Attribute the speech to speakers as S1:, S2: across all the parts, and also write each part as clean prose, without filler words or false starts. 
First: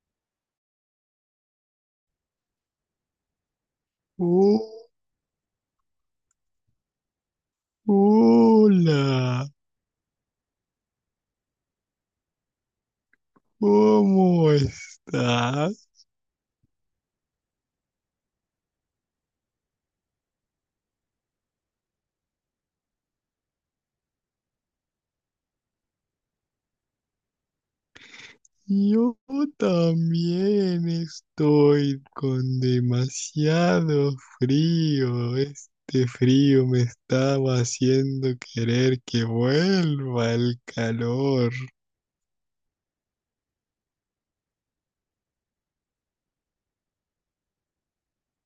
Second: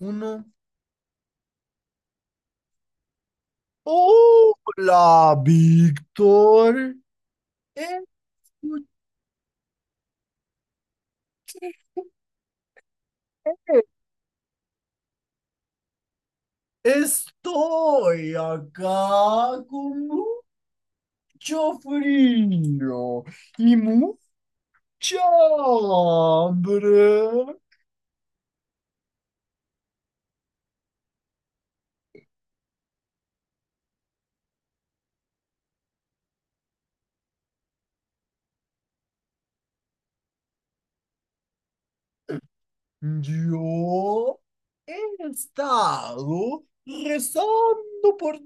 S1: Uno.
S2: Oh,
S1: Hola, Víctor. Escuche,
S2: hola, ¿cómo estás?
S1: estoy acá con mucho frío y mucha hambre.
S2: Yo también estoy con demasiado frío. Este frío me estaba haciendo querer que vuelva el calor.
S1: Yo he estado rezando por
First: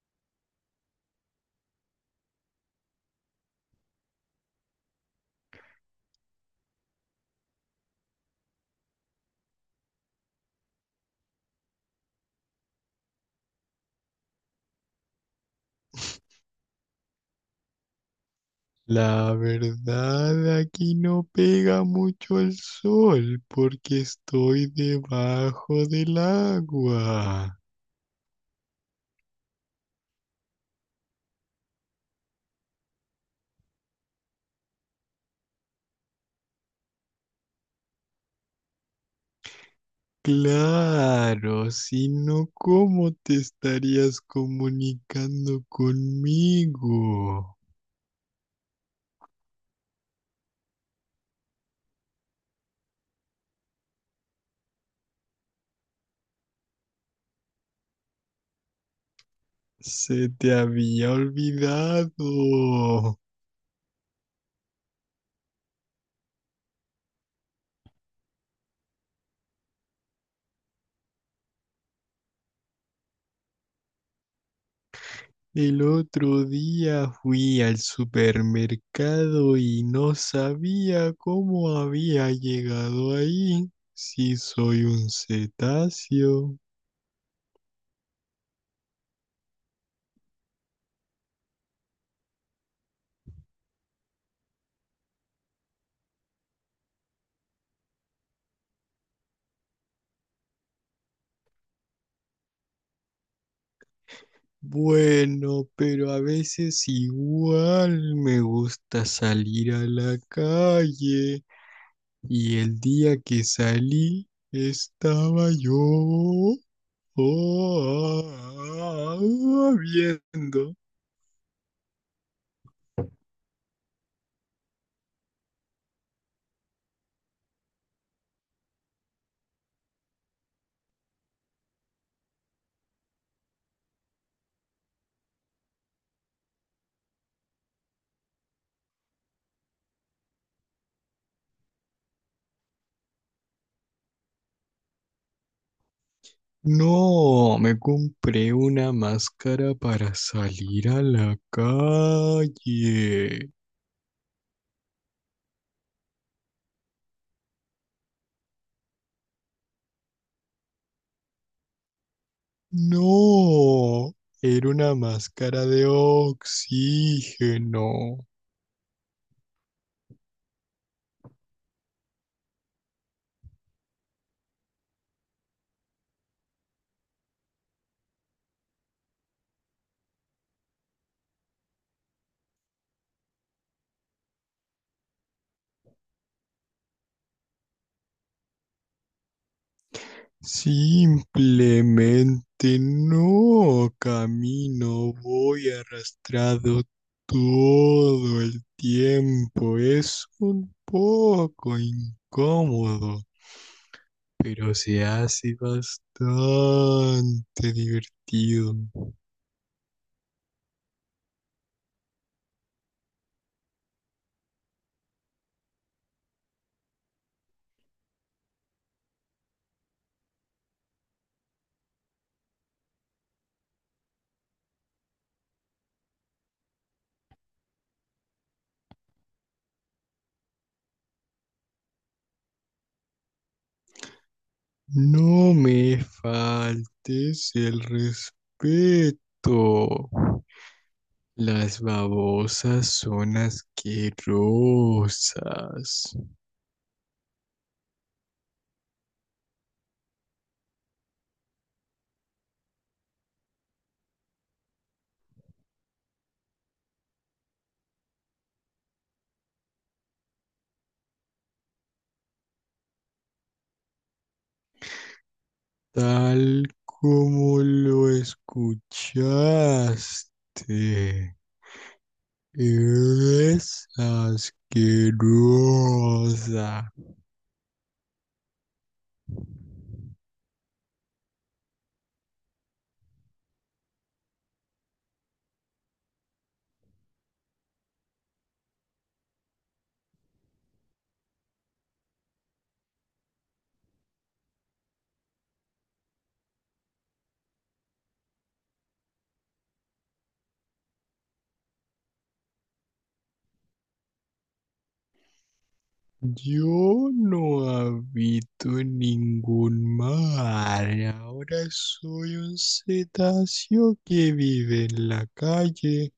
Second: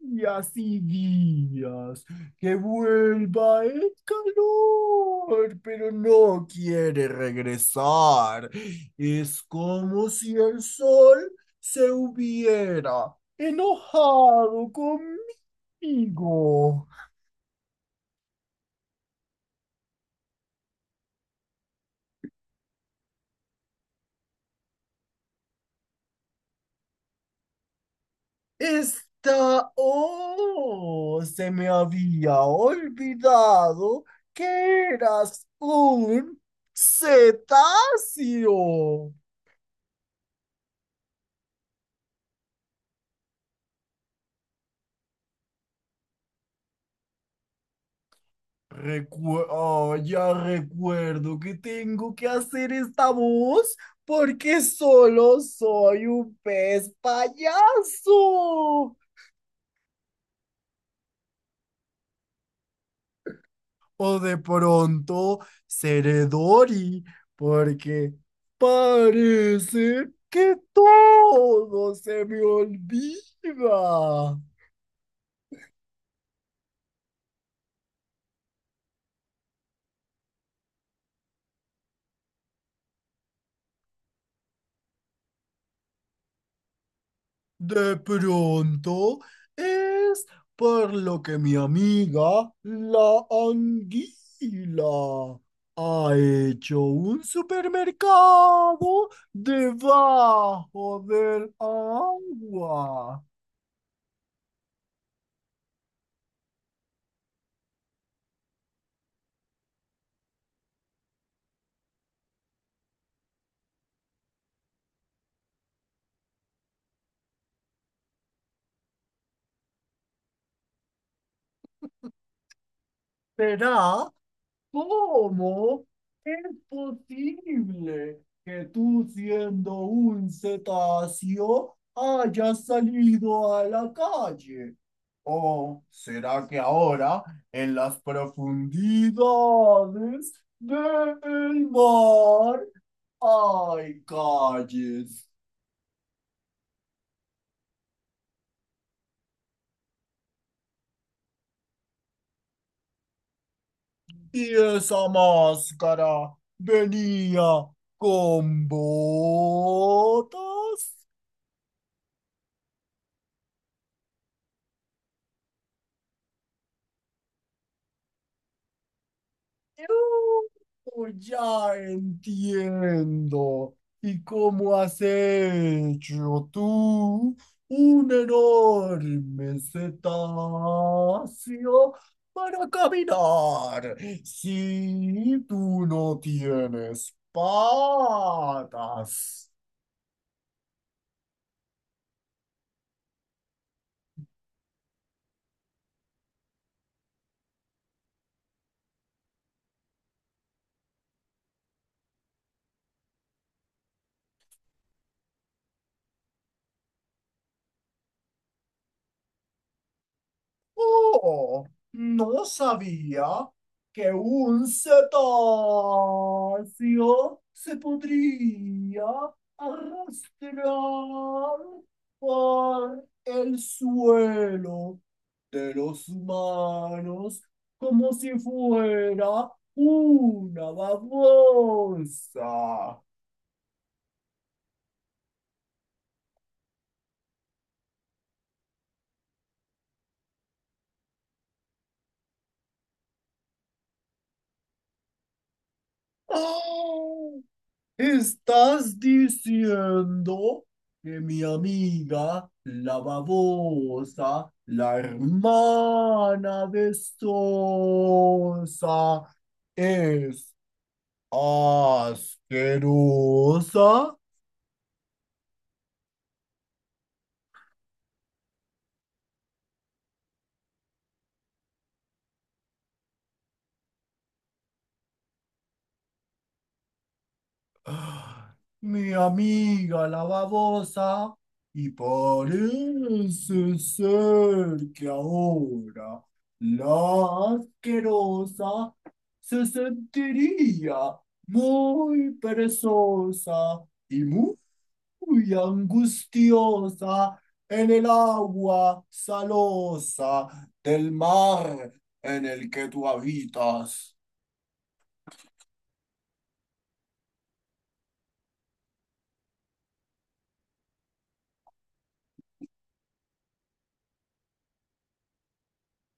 S1: días y días que vuelva el calor, pero no quiere regresar. Es como si el sol se hubiera enojado conmigo.
S2: La verdad, aquí no pega mucho el sol porque estoy debajo del agua.
S1: Está, oh, se me había olvidado que eras un cetáceo.
S2: Claro, si no, ¿cómo te estarías comunicando conmigo?
S1: Ya recuerdo que tengo que hacer esta voz porque solo soy un pez payaso.
S2: Se te había olvidado.
S1: O de pronto seré Dory, porque parece que todo se me olvida.
S2: El otro día fui al supermercado y no sabía cómo había llegado ahí. Si soy un cetáceo.
S1: De pronto es por lo que mi amiga, la anguila, ha hecho un supermercado debajo del agua.
S2: Bueno, pero a veces igual me gusta salir a la calle. Y el día que salí estaba yo ah, ah, viendo.
S1: ¿Será? ¿Cómo es posible que tú, siendo un cetáceo, hayas salido a la calle? ¿O será que ahora, en las profundidades del mar, hay calles?
S2: No, me compré una máscara para salir a la calle.
S1: Y esa máscara venía con botas.
S2: No, era una máscara de oxígeno.
S1: Ya entiendo. ¿Y cómo has hecho tú un enorme cetáceo para caminar si tú no tienes patas?
S2: Simplemente no camino, voy arrastrado todo el tiempo. Es un poco incómodo, pero se hace bastante divertido.
S1: Oh, no sabía que un cetáceo se podría arrastrar por el suelo de los humanos como si fuera una babosa.
S2: No me faltes el respeto. Las babosas son asquerosas.
S1: ¡Ah! ¿Estás diciendo que mi amiga, la babosa, la hermana de Sosa, es asquerosa?
S2: Tal como lo escuchaste, es asquerosa.
S1: ¡Ah! Mi amiga la babosa, y parece ser que ahora la asquerosa se sentiría muy perezosa y muy angustiosa en el agua salosa del mar en el que tú habitas.
S2: Yo no habito en ningún mar. Ahora soy un cetáceo que vive en la calle.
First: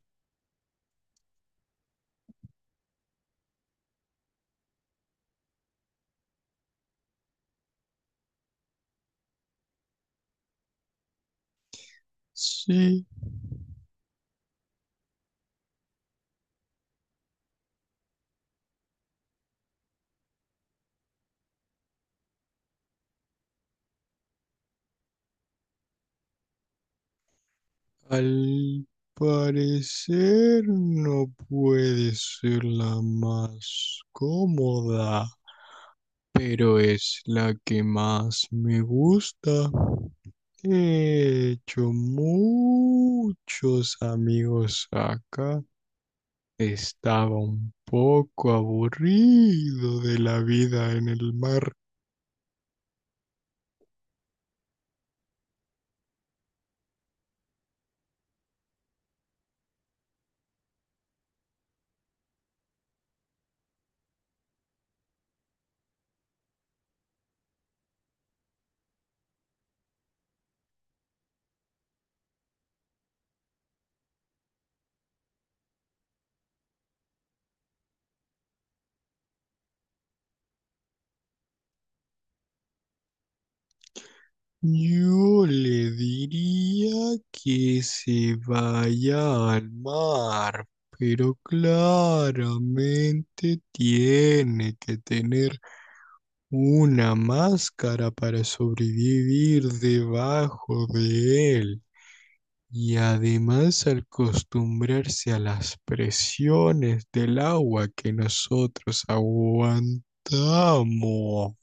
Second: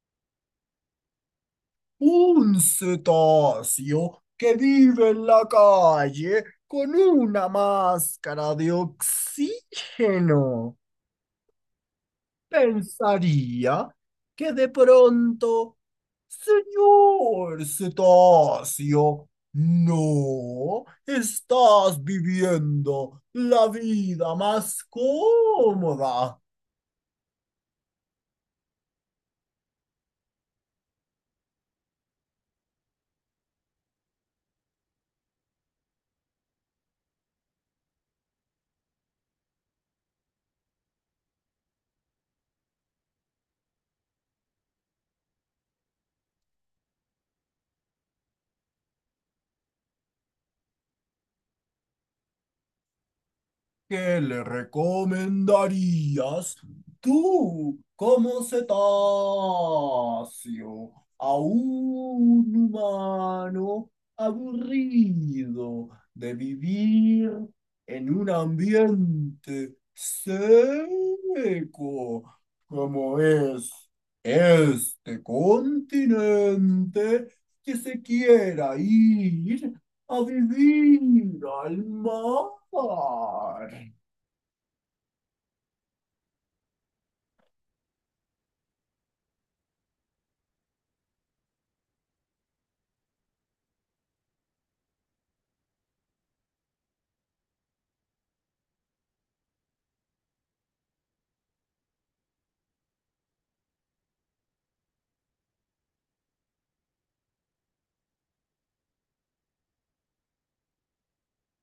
S1: Un cetáceo que vive en la calle con una máscara de oxígeno.
S2: Sí,
S1: Pensaría que de pronto, señor cetáceo, no estás viviendo la vida más cómoda.
S2: al parecer no puede ser la más cómoda, pero es la que más me gusta. He hecho muchos amigos acá. Estaba un poco aburrido de la vida en el mar.
S1: ¿Qué le recomendarías tú como cetáceo a un humano aburrido de vivir en un ambiente seco como es este continente que se quiera ir a vivir al mar?
S2: Yo le diría que se vaya al mar, pero claramente tiene que tener una máscara para sobrevivir debajo de él. Y además al acostumbrarse a las presiones del agua que nosotros aguantamos,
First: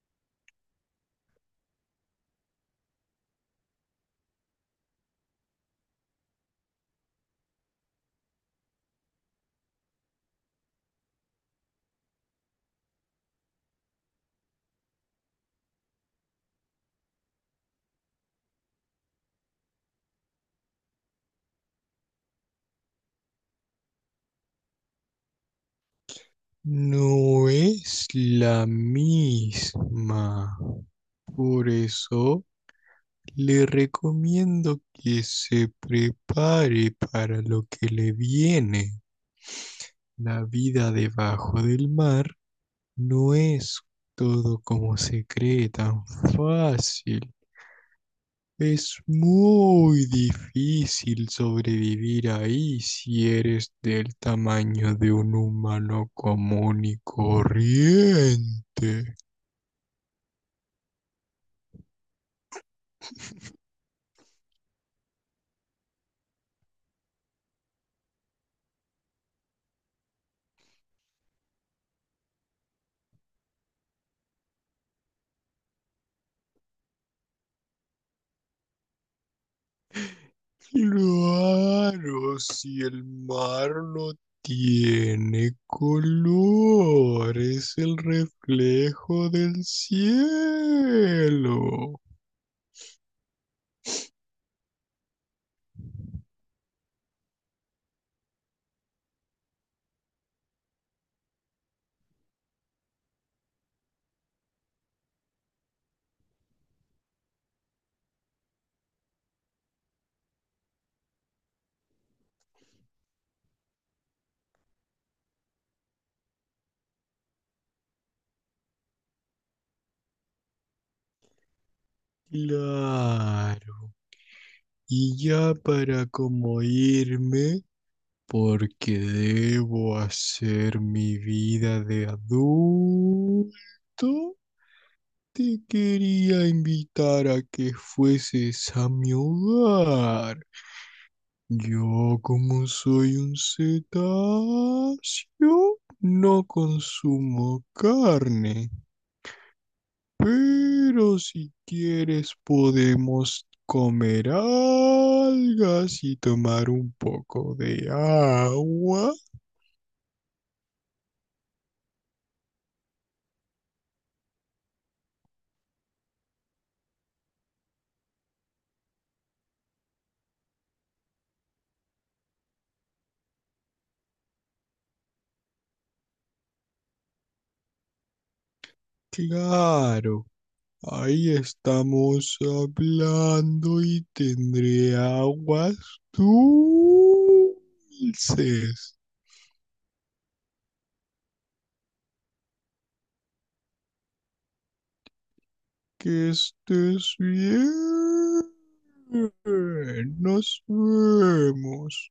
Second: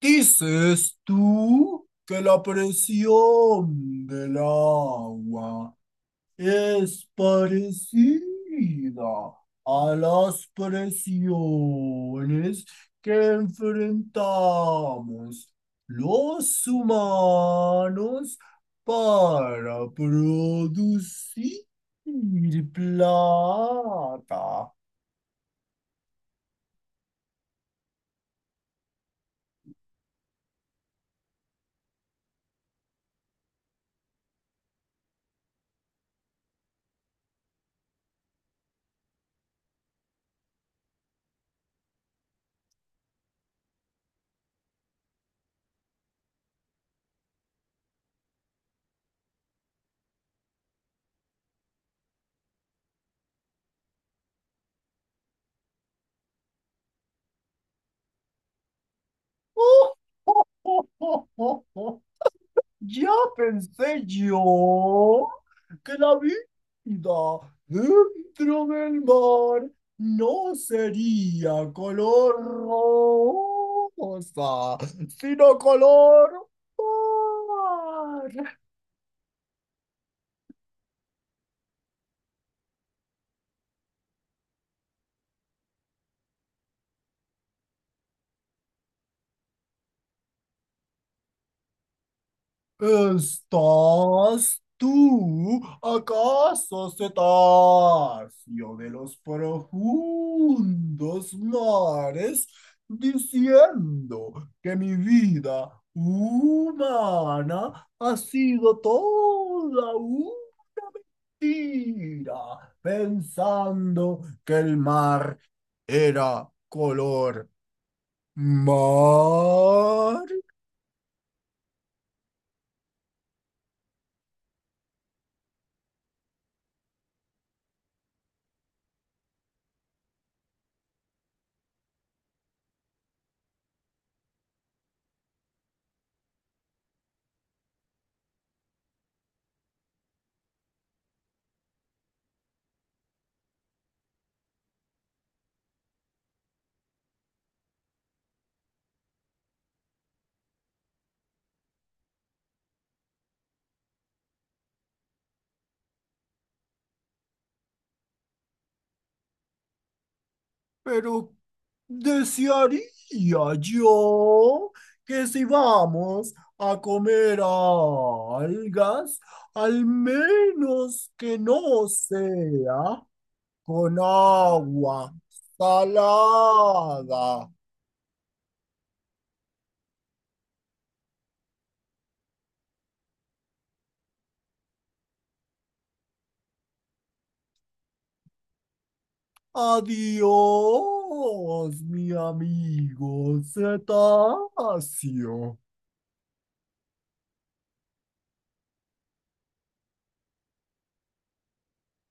S1: ¿Dices tú que la presión del agua es parecida a las presiones que enfrentamos los humanos para producir plata?
S2: no es la misma. Por eso le recomiendo que se prepare para lo que le viene. La vida debajo del mar no es todo como se cree tan fácil. Es muy difícil sobrevivir ahí si eres del tamaño de un humano común y corriente.
S1: Ya pensé yo que la vida dentro del mar no sería color rosa, sino color mar.
S2: Claro, si el mar no tiene color, es el reflejo del cielo.
S1: ¿Estás tú acaso cetáceo de los profundos mares diciendo que mi vida humana ha sido toda una mentira, pensando que el mar era color mar?
S2: Claro. Y ya para como irme, porque debo hacer mi vida de adulto, te quería invitar a que fueses a mi hogar. Yo como soy un cetáceo, no consumo carne. Pero si quieres podemos comer algas y tomar un poco de agua.
S1: Pero desearía yo que si vamos a comer algas, al menos que no sea con agua salada.
S2: Claro, ahí estamos hablando y tendré aguas dulces.
S1: Adiós, mi amigo cetáceo.
S2: Que estés bien. Nos vemos.